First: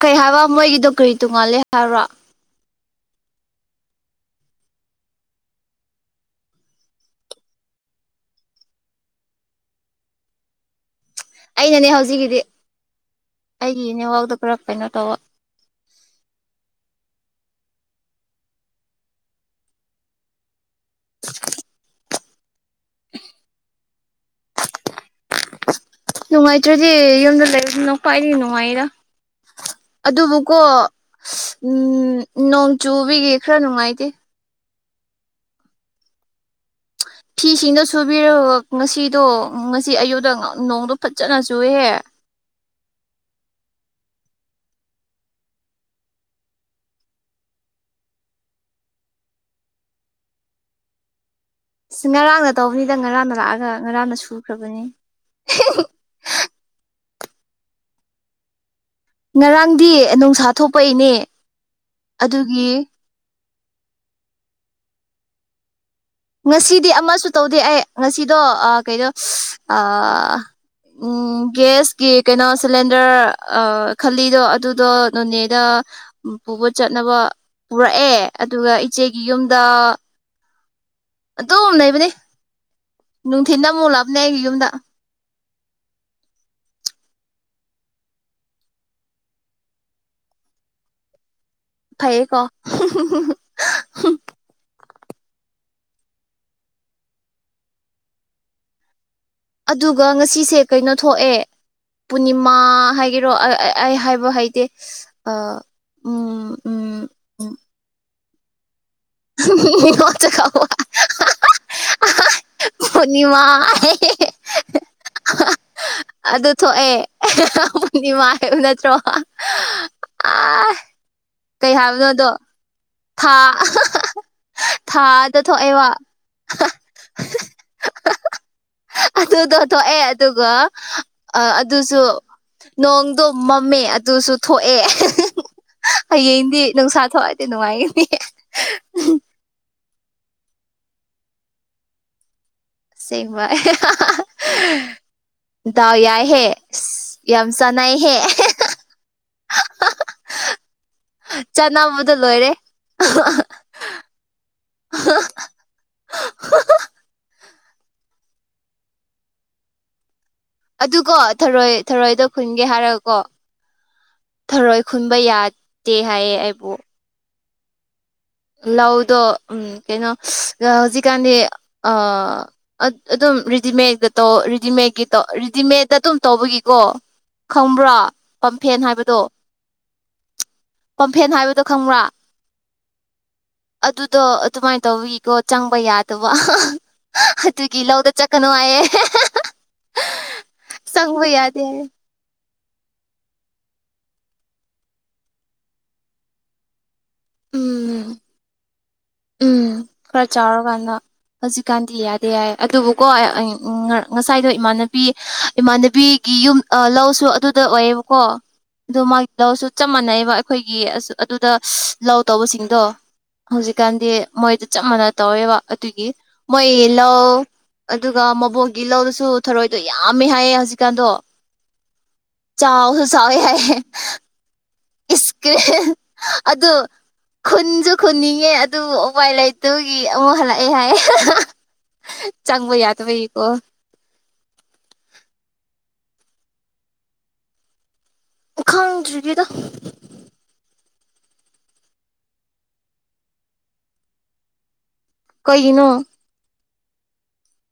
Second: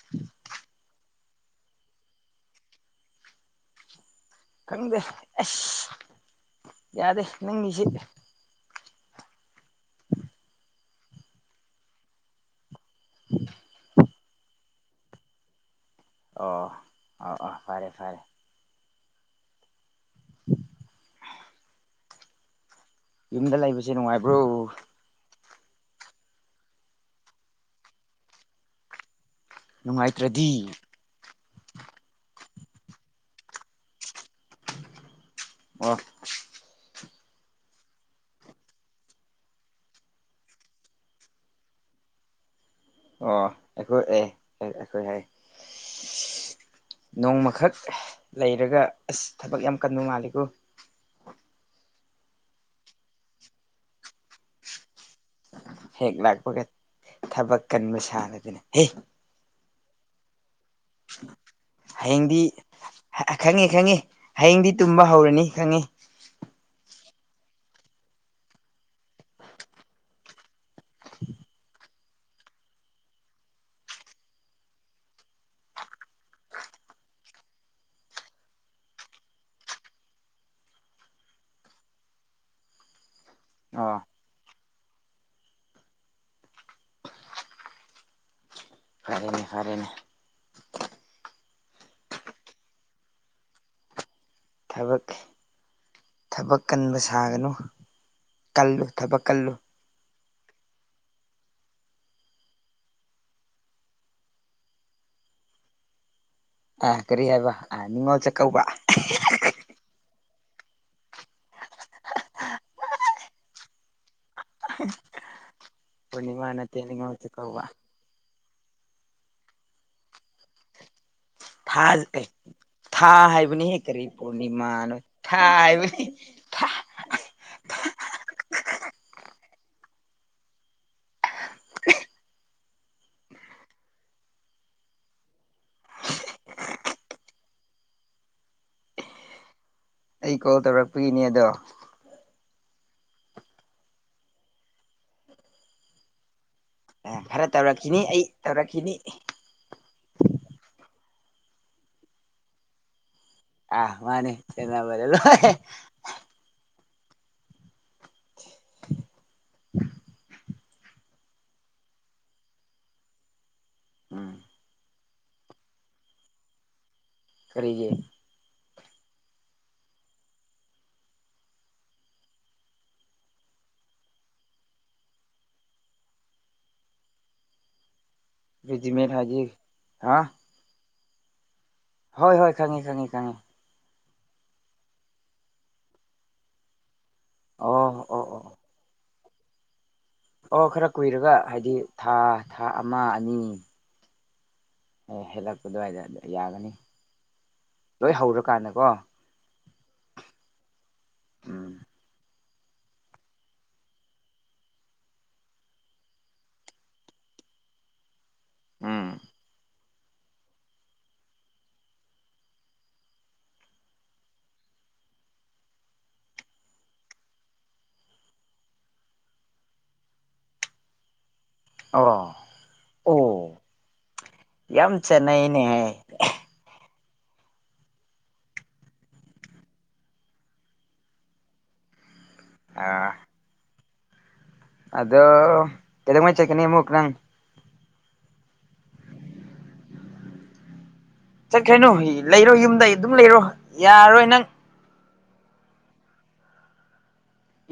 ꯀꯩ ꯍꯥꯏꯕ ꯃꯣꯏꯒꯤꯗꯣ ꯀꯔꯤ ꯇꯣꯡꯉꯥꯜꯂꯦ ꯍꯥꯏꯔꯣ ꯈꯪꯗꯦ ꯑꯁ ꯌꯥꯗꯦ ꯅꯪꯒꯤꯁꯤꯠ ꯑꯩꯅꯅꯦ ꯍꯧꯖꯤꯛꯀꯤꯗꯤ ꯑꯩꯒꯤꯅꯦ ꯋꯥꯥꯎꯗ ꯄꯨꯔ ꯀꯩꯅꯣ ꯇꯧꯕ ꯑꯣ ꯑꯥ ꯑꯥ ꯐꯔꯦ ꯐꯔꯦ ꯌꯨꯝꯗ ꯂꯩꯕꯁꯦ ꯅꯨꯡꯉꯥꯏꯕ꯭ꯔꯣ ꯅꯨꯡꯉꯥꯏꯇ꯭ꯔꯗꯤ ꯌꯨꯝꯗ ꯂꯩꯔꯗꯅ ꯈ꯭ꯋꯥꯏꯗꯤ ꯅꯨꯡꯉꯥꯏꯔꯥ ꯅꯨꯡꯉꯥꯏꯇ꯭ꯔꯗꯤ ꯑꯗꯨꯕꯨꯀꯣ ꯎꯝ ꯅꯣꯡ ꯆꯨꯕꯤꯒꯤ ꯈꯔ ꯅꯨꯡꯉꯥꯏꯇꯦ ꯑꯣ ꯐꯤꯁꯤꯡꯗꯣ ꯁꯨꯕꯤꯔꯒ ꯉꯁꯤꯗꯣ ꯉꯁꯤ ꯑꯌꯨꯗ ꯅꯣꯡꯗꯣ ꯐꯖꯅ ꯆꯨꯏꯍꯦ ꯑꯣ ꯑꯩꯈꯣꯏ ꯑꯦ ꯑꯩꯈꯣꯏꯍꯦ ꯅꯣꯡꯃꯈꯛ ꯂꯩꯔꯒ ꯑꯁ ꯊꯕꯛ ꯌꯥꯝ ꯀꯟꯕ ꯃꯥꯥꯜꯂꯤꯀꯣ ꯎ ꯑ ꯉꯔꯥꯡꯅ ꯇꯧꯕꯅꯤꯗ ꯉꯔꯥꯡꯅ ꯂꯥꯛꯑꯒ ꯉꯔꯥꯡꯅ ꯁꯨꯈ꯭ꯔꯕꯅꯤ ꯍꯦꯛ ꯂꯥꯛꯄꯒ ꯊꯕꯛ ꯀꯟꯕ ꯁꯥꯟꯅꯗꯅ ꯍ ꯉꯔꯥꯡꯗꯤ ꯅꯨꯡꯁꯥ ꯊꯣꯛꯄ ꯏꯅꯦ ꯍꯌꯦꯡꯗꯤ ꯑꯗꯨꯒꯤ ꯈꯪꯉꯤ ꯈꯪꯉꯤ ꯍꯌꯦꯡꯗꯤ ꯇꯨꯝꯕ ꯍꯧꯔꯅꯤ ꯈꯪꯉꯤ ꯉꯁꯤꯗꯤ ꯑꯃꯁꯨ ꯇꯧꯗꯦ ꯑꯩ ꯉꯁꯤꯗꯣ ꯀꯩꯅꯣ ꯎꯝ ꯒ꯭ꯁꯀꯤ ꯀꯩꯅꯣ ꯁꯤꯂꯤꯟꯗꯔ ꯈꯜꯂꯤꯗꯣ ꯑꯗꯨꯗꯣ ꯅꯣꯅꯦꯗ ꯄꯨꯕ ꯆꯠꯅꯕ ꯄꯨꯔꯛꯑꯦ ꯑꯗꯨꯒ ꯏꯆꯦꯒꯤ ꯌꯨꯝꯗ ꯑꯗꯨꯝ ꯂꯩꯕꯅꯦ ꯅꯨꯡꯊꯤꯟꯗ ꯑꯃꯨꯛ ꯑꯣ ꯂꯛꯕꯅꯦ ꯑꯩꯒꯤ ꯌꯨꯝꯗ ꯐꯔꯦꯅꯦ ꯐꯔꯦꯅꯦ ꯐꯩꯌꯦꯀꯣ ꯊꯕꯛ ꯊꯕꯛ ꯀꯟꯕ ꯁꯥꯒꯅꯨ ꯀꯜꯂꯨ ꯊꯕꯛ ꯀꯜꯂꯨ ꯑꯗꯨꯒ ꯉꯁꯤꯁꯦ ꯀꯩꯅꯣ ꯊꯣꯛꯑꯦ ꯄꯨꯔꯅꯤꯃꯥ ꯍꯥꯏꯒꯦꯔꯣ ꯑꯩ ꯍꯥꯏꯕ ꯍꯥꯏꯗꯦ ꯑ ꯑ ꯀꯔꯤ ꯍꯥꯏꯕ ꯅꯤꯡꯉꯣꯜ ꯆꯀꯥꯎꯕ ꯅꯤꯡꯉꯣꯜ ꯆꯀꯧꯕ ꯄꯨꯔꯅꯤꯃꯥ ꯍꯥꯏ ꯄꯨꯔꯅꯤꯃꯥ ꯑꯗꯨ ꯅꯠꯇꯦ ꯅꯤꯡꯉꯣꯜꯁꯦ ꯀꯧꯕ ꯊꯣꯛꯑꯦꯗꯤ ꯋꯥꯕ ꯅꯠꯇ꯭ꯔꯣ ꯑ ꯀꯩ ꯊꯥ ꯑꯦ ꯍꯥꯏꯕꯅꯣꯗꯣ ꯊꯥ ꯍꯥꯏꯕꯅꯤ ꯍꯦꯛ ꯀꯔꯤ ꯄꯨꯔꯅꯤꯃꯥꯅꯣ ꯊꯥ ꯊꯥꯗ ꯊꯣꯛꯑꯦꯕ ꯍꯥꯏꯕꯅꯤꯥ [unintelligible] ꯑꯗꯨꯗꯣ ꯊꯣꯛꯑꯦ ꯑꯗꯨꯒ ꯑꯗꯨꯁꯨ ꯅꯣꯡꯗꯣ ꯃꯝꯃꯦ ꯑꯗꯨꯁꯨ ꯊꯣꯛꯑꯦ ꯍꯌꯦꯡꯗꯤ ꯅꯨꯡꯁꯥ ꯊꯣꯛꯑꯗꯤ ꯅꯨꯡꯉꯥꯏꯅꯤ ꯑꯩ ꯀꯣꯜ ꯇꯧꯔꯛꯄꯒꯤꯅꯦ ꯑꯗꯣ ꯁꯦꯡꯕ ꯗꯥꯎ ꯌꯥꯏ ꯍꯦ ꯈꯔ ꯇꯧꯔꯛꯈꯤꯅꯤ ꯑꯩ ꯇꯧꯔꯛꯈꯤꯅꯤ ꯆꯅꯕꯗ ꯂꯣꯏꯔꯦ ꯑꯥ ꯃꯥꯅꯦꯔꯦꯂꯣ ꯑꯗꯨꯀꯣ ꯊꯔꯣꯏ ꯊꯔꯣꯏꯗ ꯈꯨꯟꯒꯦ ꯍꯥꯏꯔꯒ ꯀꯣ ꯎꯝ ꯊꯔꯣꯏ ꯈꯨꯟꯕ ꯌꯥꯗꯦ ꯍꯥꯏꯌꯦ ꯑꯩꯕꯨ ꯀꯔꯤꯒꯤ ꯂꯧꯗꯣ ꯎ ꯀꯩꯅꯣ ꯍꯧꯖꯤꯛꯀꯥꯟꯗꯤ ꯑꯗꯨꯝ ꯔꯦꯗꯤꯃꯦꯗ ꯇꯧ ꯔꯦꯗꯤꯃꯦꯗꯀꯤ ꯇꯣ ꯔꯦꯗꯤꯃꯦꯗꯇ ꯑꯗꯨꯝ ꯇꯧꯕꯒꯤꯀꯣ ꯈꯪꯕ꯭ꯔꯥ ꯄꯝꯐꯦꯟ ꯔꯦꯖꯤꯃꯦꯠ ꯍꯥꯏꯕꯗꯣ ꯍꯥꯏꯗꯤ ꯍꯥ ꯄꯝꯐꯦꯟ ꯍꯥꯏꯕꯗꯣ ꯈꯪꯕ꯭ꯔꯥ ꯍꯣꯏ ꯍꯣꯏ ꯈꯪꯉꯤ ꯈꯪꯉꯤ ꯈꯪꯉꯤ ꯑꯗꯨꯗꯣ ꯑꯗꯨꯃꯥꯏꯅ ꯇꯧꯋꯤꯀꯣ ꯆꯪꯕ ꯌꯥꯗꯕ ꯇꯨꯒꯤ ꯑꯣ ꯂꯧꯗ ꯑꯣ ꯆꯠꯀꯅꯨ ꯑꯣ ꯍꯥꯏꯌꯦ ꯍꯥꯍꯥꯍꯥ ꯑꯣ ꯈꯔ ꯀꯨꯏꯔꯒ ꯌꯥꯗꯦ ꯍꯥꯏꯕꯗꯤ ꯍꯥꯏꯌꯦ ꯊꯥ ꯊꯥ ꯑꯃ ꯑꯅꯤ ꯑꯦ ꯍꯦꯜꯂꯛꯄ ꯑꯗꯨꯋꯥꯏꯗ ꯑꯗꯨ ꯌꯥꯒꯅꯤ ꯎꯝ ꯂꯣꯏ ꯍꯧꯔꯀꯥꯟꯗꯀꯣ ꯎꯝ ꯈꯔ ꯆꯥꯎꯔꯀꯥꯟꯗ ꯎꯝ ꯍꯧꯖꯤꯛꯀꯥꯟꯗꯤ ꯌꯥꯗꯦ ꯌꯥꯏ ꯑꯗꯨꯕꯨꯀꯣ ꯉꯁꯥꯏꯗꯣ ꯏꯃꯥꯟꯅꯕꯤ ꯏꯃꯥꯟꯅꯕꯤꯒꯤ ꯌꯨꯝ ꯂꯧꯁꯨ ꯑꯗꯨꯗ ꯑꯣꯏꯌꯦꯕꯀꯣ ꯑꯗꯨ ꯎꯝ ꯃꯥꯒꯤ ꯂꯧꯁꯨ ꯆꯞ ꯃꯥꯟꯅꯩꯑꯕ ꯑꯩꯈꯣꯏꯒꯤ ꯑꯗꯨꯗ ꯂꯧ ꯇꯧꯕꯁꯤꯡꯗꯣ ꯍꯧꯖꯤꯛꯀꯥꯟꯗꯤ ꯃꯣꯏꯗ ꯆꯞ ꯃꯥꯟꯅ ꯇꯧꯋꯦꯕ ꯑꯗꯨꯒꯤ ꯃꯣꯏ ꯌꯦꯍ ꯑꯗꯨꯒ ꯃꯕꯣꯛꯒꯤ ꯂꯧꯗꯨꯁꯨ ꯊꯔꯣꯏꯗꯣ ꯌꯥꯝꯃꯦ ꯍꯥꯏꯌꯦ ꯍꯧꯖꯤꯛꯀꯥꯟꯗꯣ ꯑꯣ ꯆꯥꯎꯁꯨ ꯑꯣ ꯆꯥꯎꯋꯦ ꯍꯥꯏ ꯌꯥꯝ ꯏꯁꯀ꯭ꯔꯦ ꯆꯥꯟꯅꯩꯅꯦꯍꯦ ꯑꯗꯨ ꯈꯨꯟꯁꯨ ꯈꯨꯟꯅꯤꯡꯉꯦ ꯑꯗꯨ ꯎꯄꯥꯏ ꯂꯩꯥꯏꯇꯨꯒꯤ ꯑꯃꯨꯛ ꯍꯜꯂꯛꯑꯦ ꯍꯥꯏ ꯆꯪꯕ ꯑꯥ ꯌꯥꯗꯕ ꯏꯀꯣ ꯑꯗꯣ ꯀꯩꯗꯧꯉꯩ ꯆꯀꯤꯅꯤ ꯑꯃꯨ ꯀꯅꯥꯪ ꯈꯪꯗ꯭ꯔꯤꯒꯦꯗ ꯆꯠꯈ꯭ꯔꯅꯣ ꯂꯩꯔꯣ ꯌꯨꯝꯗꯩ ꯑꯗꯨꯝ ꯂꯩꯔꯣ ꯌꯥꯔꯣꯏ ꯅꯪ ꯀꯩꯒꯤꯅꯣ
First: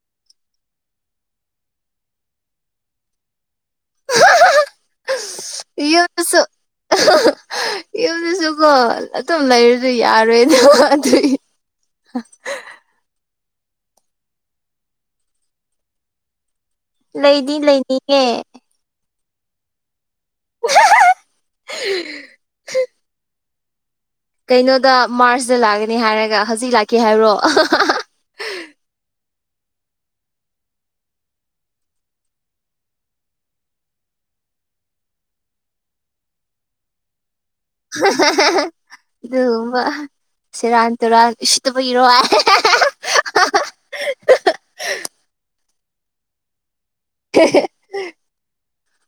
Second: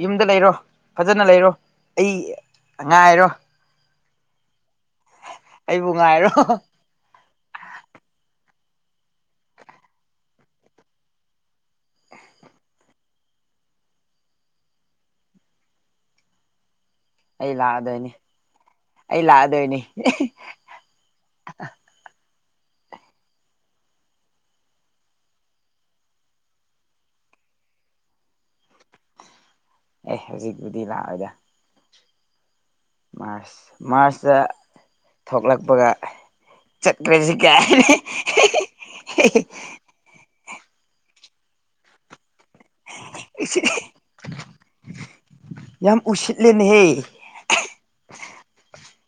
ꯌꯨꯝꯗ ꯂꯩꯔꯣ ꯐꯖꯅ ꯂꯩꯔꯣ ꯑꯩ ꯉꯥꯏꯔꯣ ꯑꯩꯕꯨ ꯉꯥꯏꯔꯣ ꯌꯨꯁꯨꯁꯨ ꯌꯨꯝꯁꯨꯝ ꯀꯣ ꯑꯗꯨꯝ ꯂꯩꯔꯁꯨ ꯌꯥꯔꯣꯏꯅꯦ ꯑꯗꯨꯢ ꯑꯩ ꯂꯩꯗꯤ ꯂꯥꯛꯑꯗꯣꯏꯅꯤ ꯂꯩꯅꯤꯡꯌꯦ ꯑꯩ ꯂꯥꯛꯑꯗꯣꯏꯅꯤ ꯑꯍꯑꯍꯑꯍꯑꯍ ꯀꯩꯅꯣꯗ ꯃꯥꯔꯆꯇ ꯂꯥꯛꯒꯅꯤ ꯍꯥꯏꯔꯒ ꯍꯧꯖꯤꯛ ꯂꯥꯛꯀꯦ ꯍꯥꯏꯕ꯭ꯔꯣ ꯑꯦ ꯍꯧꯖꯤꯛꯕꯨꯨꯗꯤ ꯂꯥꯛꯑꯣꯗ ꯃꯥꯔꯁ ꯃꯥꯔꯁꯇ ꯊꯣꯛꯂꯛꯄꯒ ꯆꯠꯈ꯭ꯔꯦꯁꯤ ꯑꯗꯨꯒꯨꯝꯕ ꯁꯦꯔꯥꯟ ꯇꯨꯔꯥꯟ ꯎꯁꯤꯠꯇꯕꯒꯤꯔꯣ ꯍꯥꯏ ꯌꯥꯝ ꯎꯁꯤꯠꯂꯦꯅꯦꯍꯦ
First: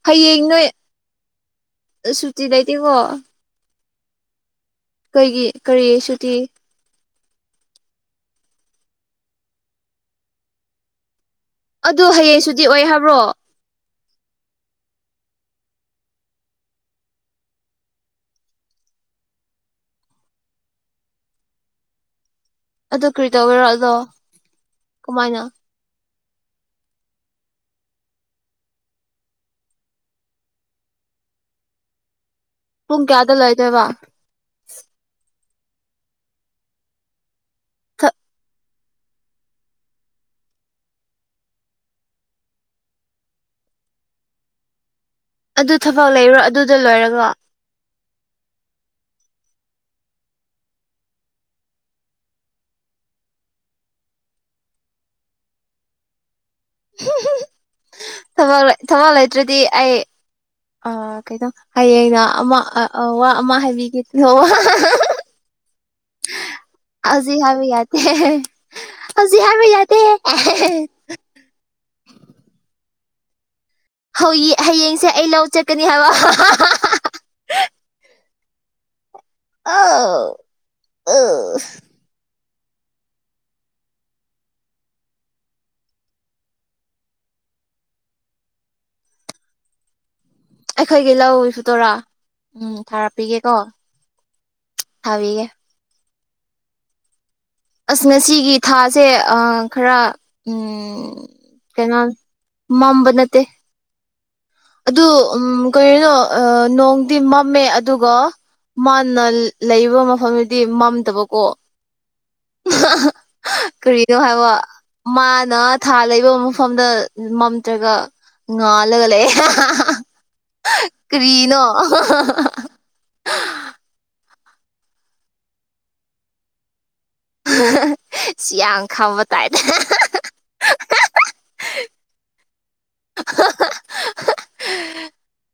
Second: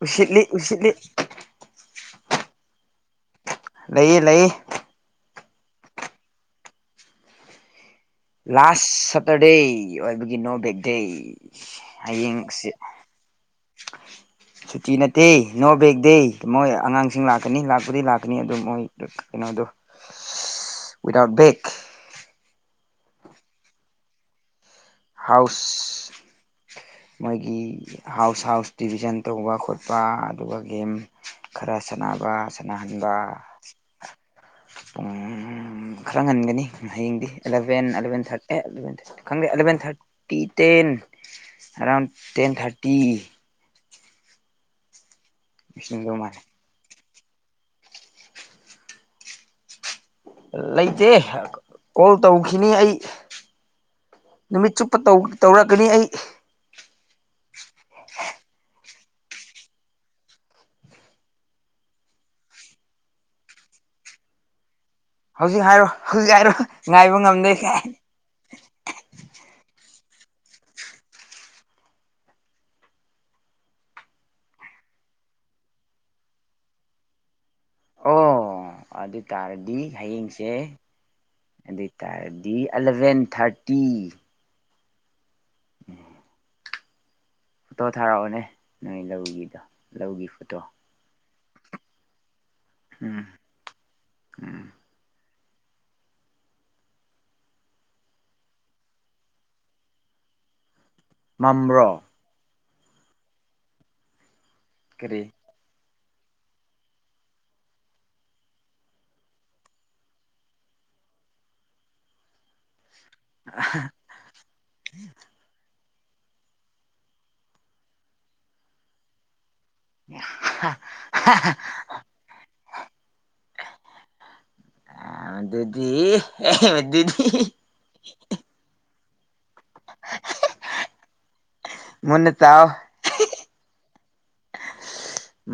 ꯎꯁꯤꯠꯂꯤ ꯍꯌꯦꯡ ꯅꯣꯏ ꯎꯁꯤꯠꯂꯤ ꯁꯨꯇꯤ ꯂꯩꯇꯦꯀꯣ ꯂꯩꯌꯦ ꯂꯩꯍꯦ ꯑꯩꯒꯤ ꯀꯔꯤ ꯁꯨꯇꯤ ꯂꯥꯁ ꯁꯇꯔꯗꯦ ꯑꯣꯏꯕꯒꯤ ꯅꯣ ꯕꯦꯛꯗꯦ ꯑꯗꯨ ꯍꯌꯦꯡꯁꯨꯗꯤ ꯑꯣꯏ ꯍꯥꯏꯕ꯭ꯔꯣ ꯁꯨꯇꯤ ꯅꯠꯇꯦ ꯅꯣ ꯕꯦꯒ ꯗꯦ ꯃꯣꯏ ꯑꯉꯥꯡꯁꯤꯡ ꯂꯥꯛꯀꯅꯤ ꯂꯥꯛꯄꯗꯤ ꯂꯥꯛꯀꯅꯤ ꯑꯗꯨ ꯃꯣꯏ ꯌꯦꯅ ꯑꯗꯨ ꯋꯤꯗꯎꯠ ꯕꯦꯛ ꯑꯗꯨ ꯀꯔꯤ ꯇꯧꯕꯤꯔꯣ ꯑꯗꯣ ꯀꯃꯥꯏꯅ ꯍꯥꯎꯁ ꯃꯣꯏꯒꯤ ꯍꯥꯎꯁ ꯍꯥꯎꯁ ꯗꯤꯚꯤꯖꯟ ꯇꯧꯕ ꯈꯣꯠꯄ ꯑꯗꯨꯒ ꯒꯦꯝ ꯈꯔ ꯁꯥꯟ ꯕ ꯄꯨꯡ ꯁꯥꯟꯅꯍꯟꯕ ꯀꯌꯥꯗ ꯂꯣꯏꯗꯣꯏꯕ ꯄꯨꯡ ꯈꯔ ꯉꯟꯒꯅꯤ ꯍꯌꯦꯡꯗꯤ ꯑꯦꯂꯦꯟ ꯑꯂꯕꯦꯟ ꯊꯔꯇꯤ ꯈꯪ ꯑꯦꯂꯦꯕꯦꯟ ꯊꯔꯇꯤ ꯐꯤ ꯇꯦꯟ ꯑꯦꯔꯥꯎꯟ ꯇꯦꯟ ꯊꯥꯔꯇꯤ ꯑꯗꯨ ꯊꯕꯛ ꯂꯣꯏꯁꯤꯟꯗꯧ ꯂꯩꯔꯣ ꯃꯥꯜꯂꯦ ꯑꯗꯨꯗ ꯂꯣꯏꯔꯒ ꯂꯩꯇꯦ ꯀꯣꯜ ꯇꯧꯈꯤꯅꯤ ꯑꯩ ꯅꯨꯃꯤꯠ ꯆꯨꯞꯄ ꯇꯧꯔꯛꯀꯅꯤ ꯑꯩ ꯊ ꯊꯕꯥꯛ ꯂꯩꯇ꯭ꯔꯗꯤ ꯑꯩ ꯑꯥ ꯀꯩꯅꯣ ꯍꯌꯦꯡꯩꯅ ꯑꯃ ꯋꯥ ꯑꯃ ꯍꯥꯏꯕꯤꯒꯦꯣ ꯍꯧꯖꯤꯛ ꯍꯥꯏꯔꯣ ꯍꯧꯖꯤꯛ ꯍꯥꯏꯔꯣ ꯉꯥꯏꯕ ꯍꯧꯖꯤꯛ ꯉꯝꯗꯦ ꯍꯥꯏꯕ ꯀꯥꯏ ꯌꯥꯗꯦ ꯍꯧꯖꯤꯛ ꯍꯥꯏꯔꯕ ꯌꯥꯗ ꯍ ꯍꯌꯦꯡꯁꯦ ꯑꯩ ꯂꯧ ꯆꯠꯀꯅꯤ ꯍꯥꯏꯕ ꯑꯣ ꯑꯗꯨ ꯇꯔꯗꯤ ꯍꯌꯦꯡꯁꯦ ꯑꯗꯨ ꯑꯣꯏꯇꯥꯔꯗꯤ ꯗꯤ ꯑꯦꯂꯚꯦꯟ ꯊꯥꯔꯇꯤ ꯎꯝ ꯐꯣꯇꯣ ꯊꯥꯔꯛꯑꯣꯅꯦ ꯅꯣꯏ ꯂꯧꯒꯤꯗꯣ ꯂꯧꯒꯤ ꯐꯣꯇꯣ ꯑꯩꯈꯣꯏꯒꯤ ꯂꯧ ꯐꯨꯇꯣꯔꯥ ꯎꯝ ꯊꯥꯔꯛꯄꯤꯒꯦꯀꯣ ꯎꯝ ꯊꯥꯕꯤꯒꯦ ꯑꯁ ꯉꯁꯤꯒꯤ ꯊꯥꯁꯦ ꯈꯔ ꯎ ꯃꯝ꯭ꯔꯣ ꯃꯥꯝꯝꯕꯅꯠꯇꯦ ꯑꯗꯨ ꯀꯔꯤ ꯎ ꯀꯩꯅꯣ ꯅꯣꯡꯗꯤ ꯃꯝꯃꯦ ꯑꯗꯨꯒ ꯃꯥꯅ ꯂꯩꯕ ꯃꯐꯝꯗꯨꯗꯤ ꯃꯝꯗꯕꯀꯣ [unintelligible] ꯀꯔꯤꯅꯣ ꯍꯥꯏꯕ ꯃꯥꯅ ꯊꯥ ꯂꯩꯕ ꯃꯐꯝꯗ ꯃꯝꯇ꯭ꯔꯒ ꯉꯥꯜꯂꯒ ꯂꯩꯦ ꯀꯔꯤꯅꯣ ꯑ ꯃꯗꯤ ꯃꯗꯤ ꯁꯤꯌꯥ ꯈꯕ ꯇꯥꯏꯅꯦ ꯃꯟꯅ ꯆꯑꯣ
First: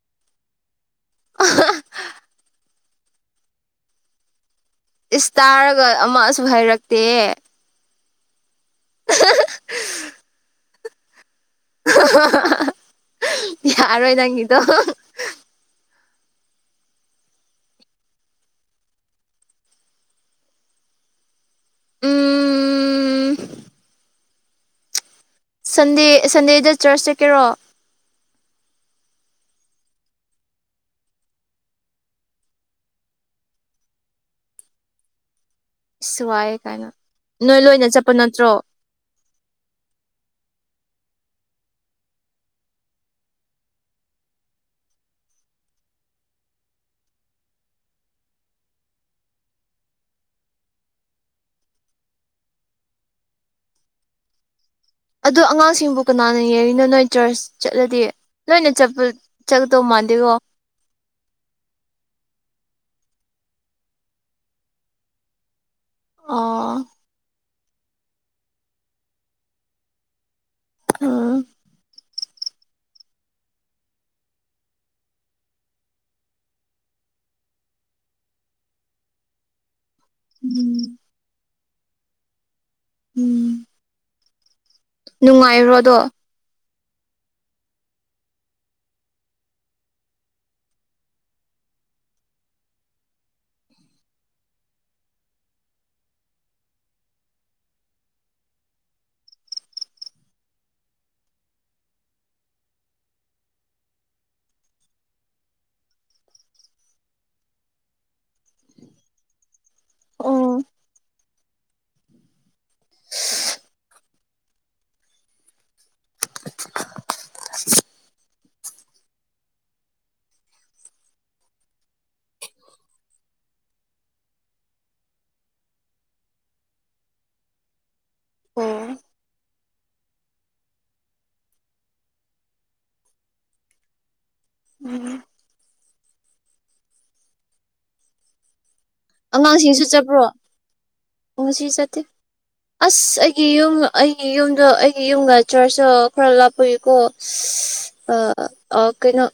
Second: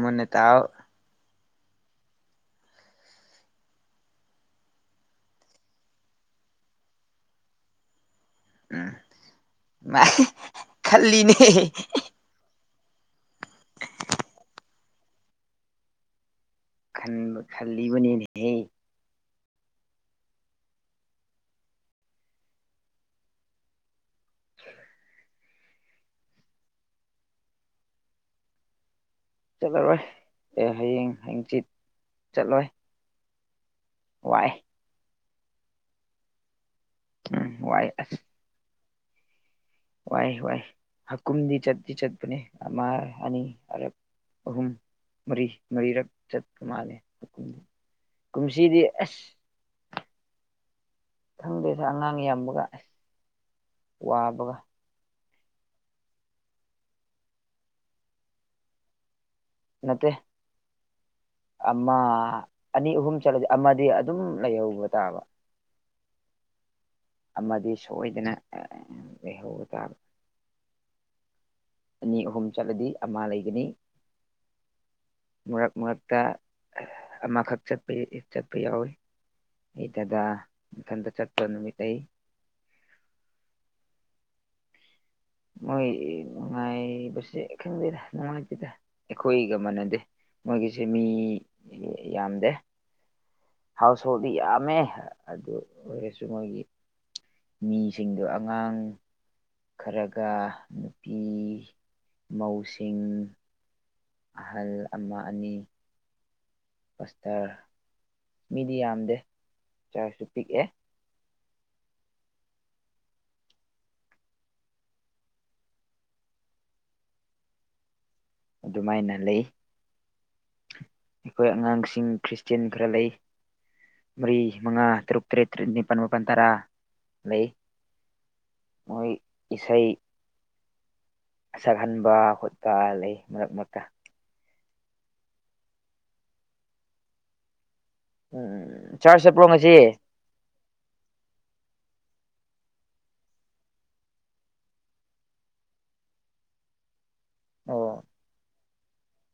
ꯃꯅꯦ ꯇꯥꯎ [unintelligible] ꯏꯁꯇꯥꯥꯔꯒ ꯑꯃꯛꯁꯨ ꯍꯥꯏꯔꯛꯇꯦ ꯎꯝ ꯃꯥꯥꯏ ꯈꯜꯂꯤꯅꯤ ꯌꯥꯔ ꯑꯣꯏ ꯅꯪꯉꯅꯤꯗꯣ ꯈꯟꯕ ꯈꯜꯂꯤꯕꯅꯤꯅꯦꯍꯦ ꯎꯝ ꯎꯝ ꯁꯟꯗꯦ ꯁꯟꯗꯦꯗ ꯆꯔꯆ ꯆꯠꯀꯦꯔꯣ ꯆꯠꯂꯔꯣꯏ ꯑꯦ ꯍꯌꯦꯡ ꯍꯡꯆꯤꯠ ꯆꯠꯂꯣꯏ ꯋꯥꯏ ꯑꯁꯨ ꯋꯥꯏꯌꯦ ꯀꯥꯏꯅ ꯎꯝ ꯅꯣꯏ ꯋꯥꯏ ꯂꯣꯏꯅ ꯑꯁ ꯆꯠꯄ ꯅꯠꯇ꯭ꯔꯣ ꯋꯥꯏ ꯋꯥꯏ ꯍꯀꯨꯝꯗꯤ ꯆꯠꯗꯤ ꯆꯠꯄꯅꯦ ꯑꯃ ꯑꯅꯤ ꯑ ꯑꯍꯨꯝ ꯃꯔꯤ ꯃꯔꯤꯔꯛ ꯆꯠꯄ ꯃꯥꯜꯂꯦ ꯀꯨꯝꯁꯤꯗꯤ ꯑꯁ ꯈꯪꯗꯦꯁꯦ ꯑꯉꯥꯡ ꯌꯥꯝꯕꯒ ꯑꯁ ꯋꯥꯕꯒ ꯑꯗ ꯑꯉꯥꯡꯁꯤꯡꯕꯨ ꯀꯅꯥꯅ ꯌꯦꯔꯤꯅꯣ ꯅꯣꯏ ꯆꯔꯆ ꯆꯠꯂꯗꯤ ꯂꯣꯏꯅ ꯆꯠꯄ ꯆꯠꯀꯗꯧ ꯃꯠꯇꯦ ꯃꯥꯟꯗꯦꯀꯣ ꯑꯃ ꯑꯅꯤ ꯑꯍꯨꯝ ꯆꯠꯂꯗꯤ ꯑꯃꯗꯤ ꯑꯗꯨꯝ ꯂꯩꯍꯧꯕ ꯇꯥꯕ ꯑ ꯑꯃꯗꯤ ꯁꯣꯏꯗꯅ ꯂꯩꯍꯧꯕ ꯇꯥꯕ ꯑꯝ ꯑꯅꯤ ꯑꯍꯨꯝ ꯆꯠꯂꯗꯤ ꯑꯃ ꯂꯩꯒꯅꯤ ꯃꯔꯛ ꯃꯔꯛꯇ ꯑꯃꯈꯛ ꯆꯠꯄ ꯆꯠꯄ ꯌꯥꯎꯏꯤ ꯑꯩ ꯗꯗꯥ ꯏꯊꯟꯗ ꯆꯠꯄ ꯅꯨꯃꯤꯠ ꯑꯩ ꯎꯝ ꯃꯣꯏ ꯅꯨꯡꯉꯥꯏꯈ꯭ꯔꯣꯗꯣ ꯅꯨꯡꯉꯥꯏꯕꯁꯦ ꯈꯪꯗꯦꯗ ꯅꯨꯡꯉꯥꯏꯇꯦꯗ ꯑꯩꯈꯣꯏꯒ ꯃꯥꯟꯅꯗꯦ ꯃꯣꯏꯒꯤꯁꯦ ꯃꯤ ꯌꯥꯝꯗꯦ ꯍꯥꯎꯁ ꯍꯣꯜꯗꯤ ꯌꯥꯝꯃꯦ ꯑꯗꯨ ꯑꯣꯏꯔꯁꯨ ꯃꯣꯏꯒꯤ ꯃꯤꯁꯤꯡꯗꯣ ꯑꯉꯥꯡ ꯈꯔ ꯀ ꯅꯨꯄꯤ ꯃꯧꯁꯤꯡ ꯑꯍꯜ ꯑꯃ ꯑꯅꯤ ꯄꯁꯇꯔ ꯃꯤꯗꯤ ꯌꯥꯝꯗꯦ ꯆꯥꯔꯖꯁꯨ ꯑꯣ ꯄꯤꯛꯑꯦ ꯑꯗꯨꯃꯥꯏꯅ ꯂꯩ ꯑꯩꯈꯣꯏ ꯑꯉꯥꯡꯁꯤꯡ ꯈ꯭ꯔꯤꯁꯇꯦꯟ ꯈꯔ ꯂꯩ ꯃꯔꯤ ꯃꯉꯥ ꯇꯔꯨꯛ ꯇꯔꯦꯠꯠ ꯅꯤꯄꯥꯜ ꯃꯥꯄꯜ ꯇꯔꯥ ꯂꯩ ꯑꯣ ꯃꯣꯏ ꯏꯁꯩ ꯁꯛꯍꯟꯕ ꯈꯣꯠꯄ ꯂꯩ ꯃꯔꯛ ꯃꯔꯛꯇ ꯎꯝ ꯎꯝ ꯆꯥꯔꯖ ꯆꯠꯄ꯭ꯔꯣ ꯉꯁꯤ ꯑꯉꯥꯡꯁꯤꯡꯁꯨ ꯆꯠꯄ꯭ꯔꯣ ꯉꯁꯤ ꯆꯠꯇꯦ ꯑꯁ ꯑꯩꯒꯤ ꯌꯨꯝ ꯑꯩꯒꯤ ꯌꯨꯝꯗꯣ ꯑꯩꯒꯤ ꯌꯨꯝꯒ ꯆꯔꯆꯇ ꯈꯔ ꯂꯥꯞꯄꯏꯨꯀꯣ ꯑꯣ ꯑ ꯑꯣ ꯀꯩꯅꯣ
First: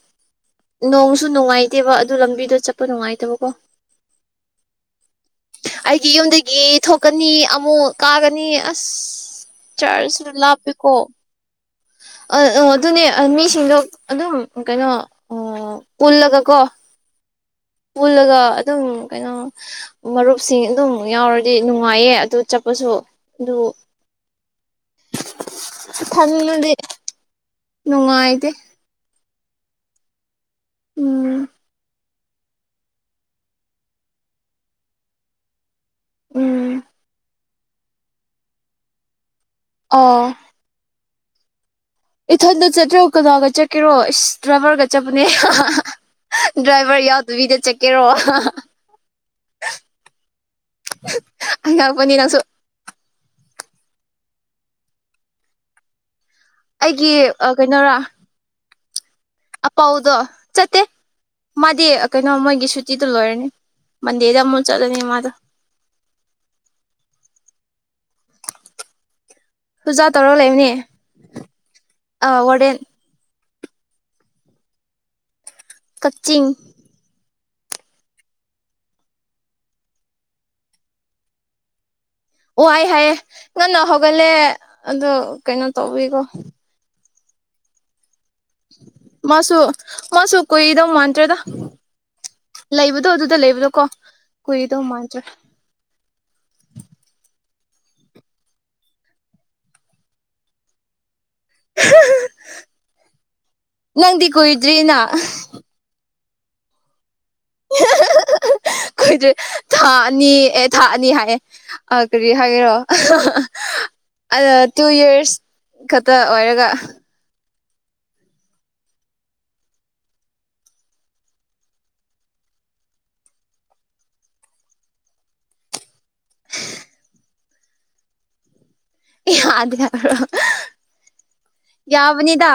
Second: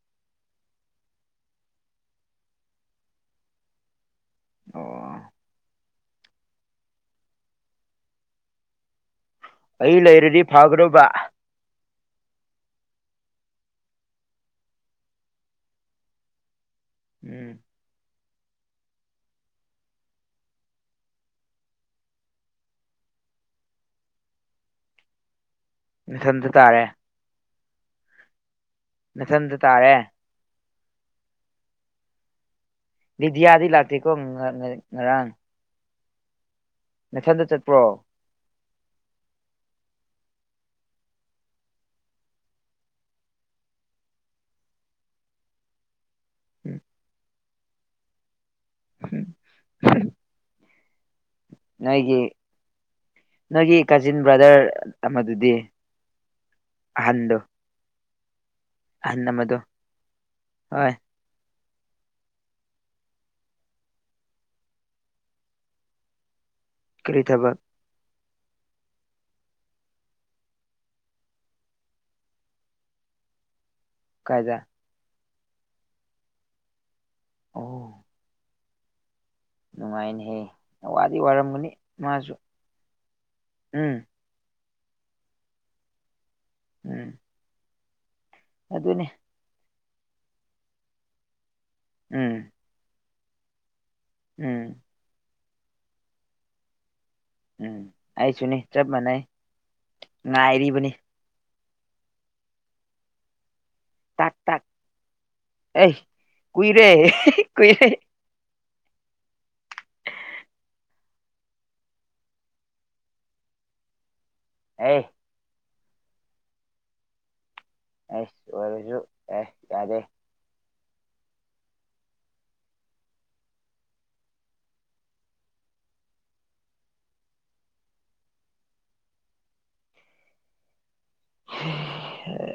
ꯅꯣꯡꯁꯨ ꯅꯨꯡꯉꯥꯏꯇꯦꯕ ꯑꯗꯨ ꯂꯝꯕꯤꯗ ꯆꯠꯄ ꯅꯨꯡꯉꯥꯏꯇꯕꯀꯣ ꯑꯣ ꯑꯩꯒꯤ ꯌꯨꯝꯗꯒꯤ ꯊꯣꯛꯀꯅꯤ ꯑꯃꯨꯛ ꯀꯥꯒꯅꯤ ꯑꯁ ꯑꯩ ꯆꯔꯁ ꯂꯩꯔꯗꯤ ꯂꯕꯄꯤ ꯀꯣ ꯐꯒꯗꯧꯕ ꯑ ꯑ ꯑꯗꯨꯅꯦ ꯃꯤꯁꯤꯡꯗꯣ ꯑꯗꯨꯝ ꯀꯩꯅꯣ ꯑꯣ ꯀꯜꯂꯒ ꯀꯣ ꯎꯝ ꯄꯨꯜꯂꯒ ꯑꯗꯨꯝ ꯀꯩꯅꯣ ꯃꯔꯨꯞꯁꯤꯡ ꯑꯗꯨꯝ ꯌꯥꯎꯔꯗꯤ ꯅꯨꯡꯉꯥꯏꯌꯦ ꯑꯗꯨ ꯆꯠꯄꯁꯨ ꯑꯗꯨ [unintelligible] ꯊꯟꯗ ꯇꯥꯔꯦ ꯅꯨꯡꯉꯥꯏꯗꯤꯦ ꯅꯊꯟꯗ ꯇꯥꯔꯦ ꯎꯝ ꯕꯤꯗꯤꯌꯥꯗꯤ ꯂꯥꯛꯇꯦꯀꯣꯥꯡ ꯉꯔꯥꯡ ꯎꯝ ꯃꯊꯟꯗ ꯆꯠꯄ꯭ꯔꯣ ꯑ ꯏꯊꯟꯇ ꯆꯠꯇ꯭ꯔꯣ ꯀꯅꯥꯒ ꯆꯠꯀꯦꯔꯣ ꯏꯁ ꯗ꯭ꯔꯥꯏꯚꯔꯒ ꯆꯠꯄꯅꯦ ꯗ꯭ꯔꯥꯏꯚꯔ ꯌꯥꯎꯗꯕꯤꯗ ꯆꯠꯀꯦꯔꯣ ꯝ [unintelligible] ꯑꯕꯅꯤ ꯅꯁꯨ ꯅꯣꯏꯒꯤ ꯀꯥꯖꯤꯟ ꯕ꯭ꯔꯗꯔ ꯑꯃꯗꯨꯗꯤ ꯑꯩꯒꯤ ꯑꯍꯟꯗꯣ ꯀꯩꯅꯣꯔꯥ ꯑꯍꯟ ꯑꯃꯗꯣ ꯑꯄꯥꯎꯗꯣ ꯆꯠꯇꯦ ꯍꯣꯏ ꯃꯥꯗꯤ ꯀꯩꯅꯣ ꯃꯣꯏꯒꯤ ꯁꯨꯇꯤꯗꯣ ꯂꯣꯏꯔꯅꯤ ꯃꯟꯗꯦꯗ ꯑꯃꯨꯛ ꯆꯠꯂꯅꯤ ꯃꯥꯗꯣ ꯀꯔꯤꯗꯥꯕꯥ ꯄꯨꯖꯥ ꯇꯧꯔꯒ ꯂꯩꯕꯅꯦ ꯑꯥ ꯋꯥꯔꯗꯦꯟ ꯀꯥꯏꯗ ꯀꯛꯆꯤꯡ ꯎ ꯅꯨꯡꯉꯥꯏꯅꯤꯍꯦ ꯋꯥꯗꯤ ꯋꯥꯔꯝꯒꯅꯤ ꯃꯥꯁꯨ ꯋꯥꯏ ꯍꯥꯏꯌꯦꯦ ꯉꯟꯅ ꯎꯝ ꯍꯧꯒꯜꯂꯦ ꯑꯗꯨꯣ ꯀꯩꯅꯣ ꯇꯧꯋꯀꯣ ꯎꯝ ꯑꯗꯨꯅꯤ ꯃꯥꯁꯨ ꯃꯥꯁꯨ ꯀꯨꯏꯗꯧ ꯃꯥꯟꯇ꯭ꯔꯦꯗ ꯎꯝ ꯂꯩꯕꯗꯣ ꯑꯗꯨ ꯗ ꯂꯩꯕ ꯂ ꯀꯣ ꯎꯝ ꯀꯏꯗ ꯃꯟ ꯆ ꯎꯝ ꯑꯩꯁꯨꯅꯤ ꯆꯞ ꯃꯥꯟꯅꯩ ꯉꯥꯏꯔꯤꯕꯅꯤ ꯅꯪꯗꯤ ꯇꯥꯛ ꯇꯥꯛ ꯀꯨꯏꯗ꯭ꯔꯤꯑꯅ ꯑꯩ ꯀꯨꯏꯔꯦ ꯀꯨꯏꯔꯦ ꯈꯣꯏꯗꯦ ꯊꯥ ꯑꯅꯤ ꯑꯦ ꯊꯥ ꯑꯅꯤ ꯍꯥꯏꯌꯦ ꯀꯔꯤ ꯍꯥꯏꯒꯦꯔꯣ [unintelligible] ꯑ ꯇꯨ ꯑꯦ ꯌꯔꯁ ꯈꯛꯇ ꯑꯣꯏꯔꯒ ꯑꯦꯁ ꯑꯣꯏꯔꯁꯨ ꯑꯦꯁ ꯌꯥꯗꯦ [unintelligible] ꯦ ꯌꯥ ꯌꯥꯕꯅꯤꯗ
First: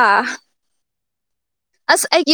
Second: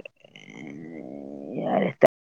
ꯌꯥꯔꯦ ꯇ ꯑꯁ ꯑꯩꯒꯤ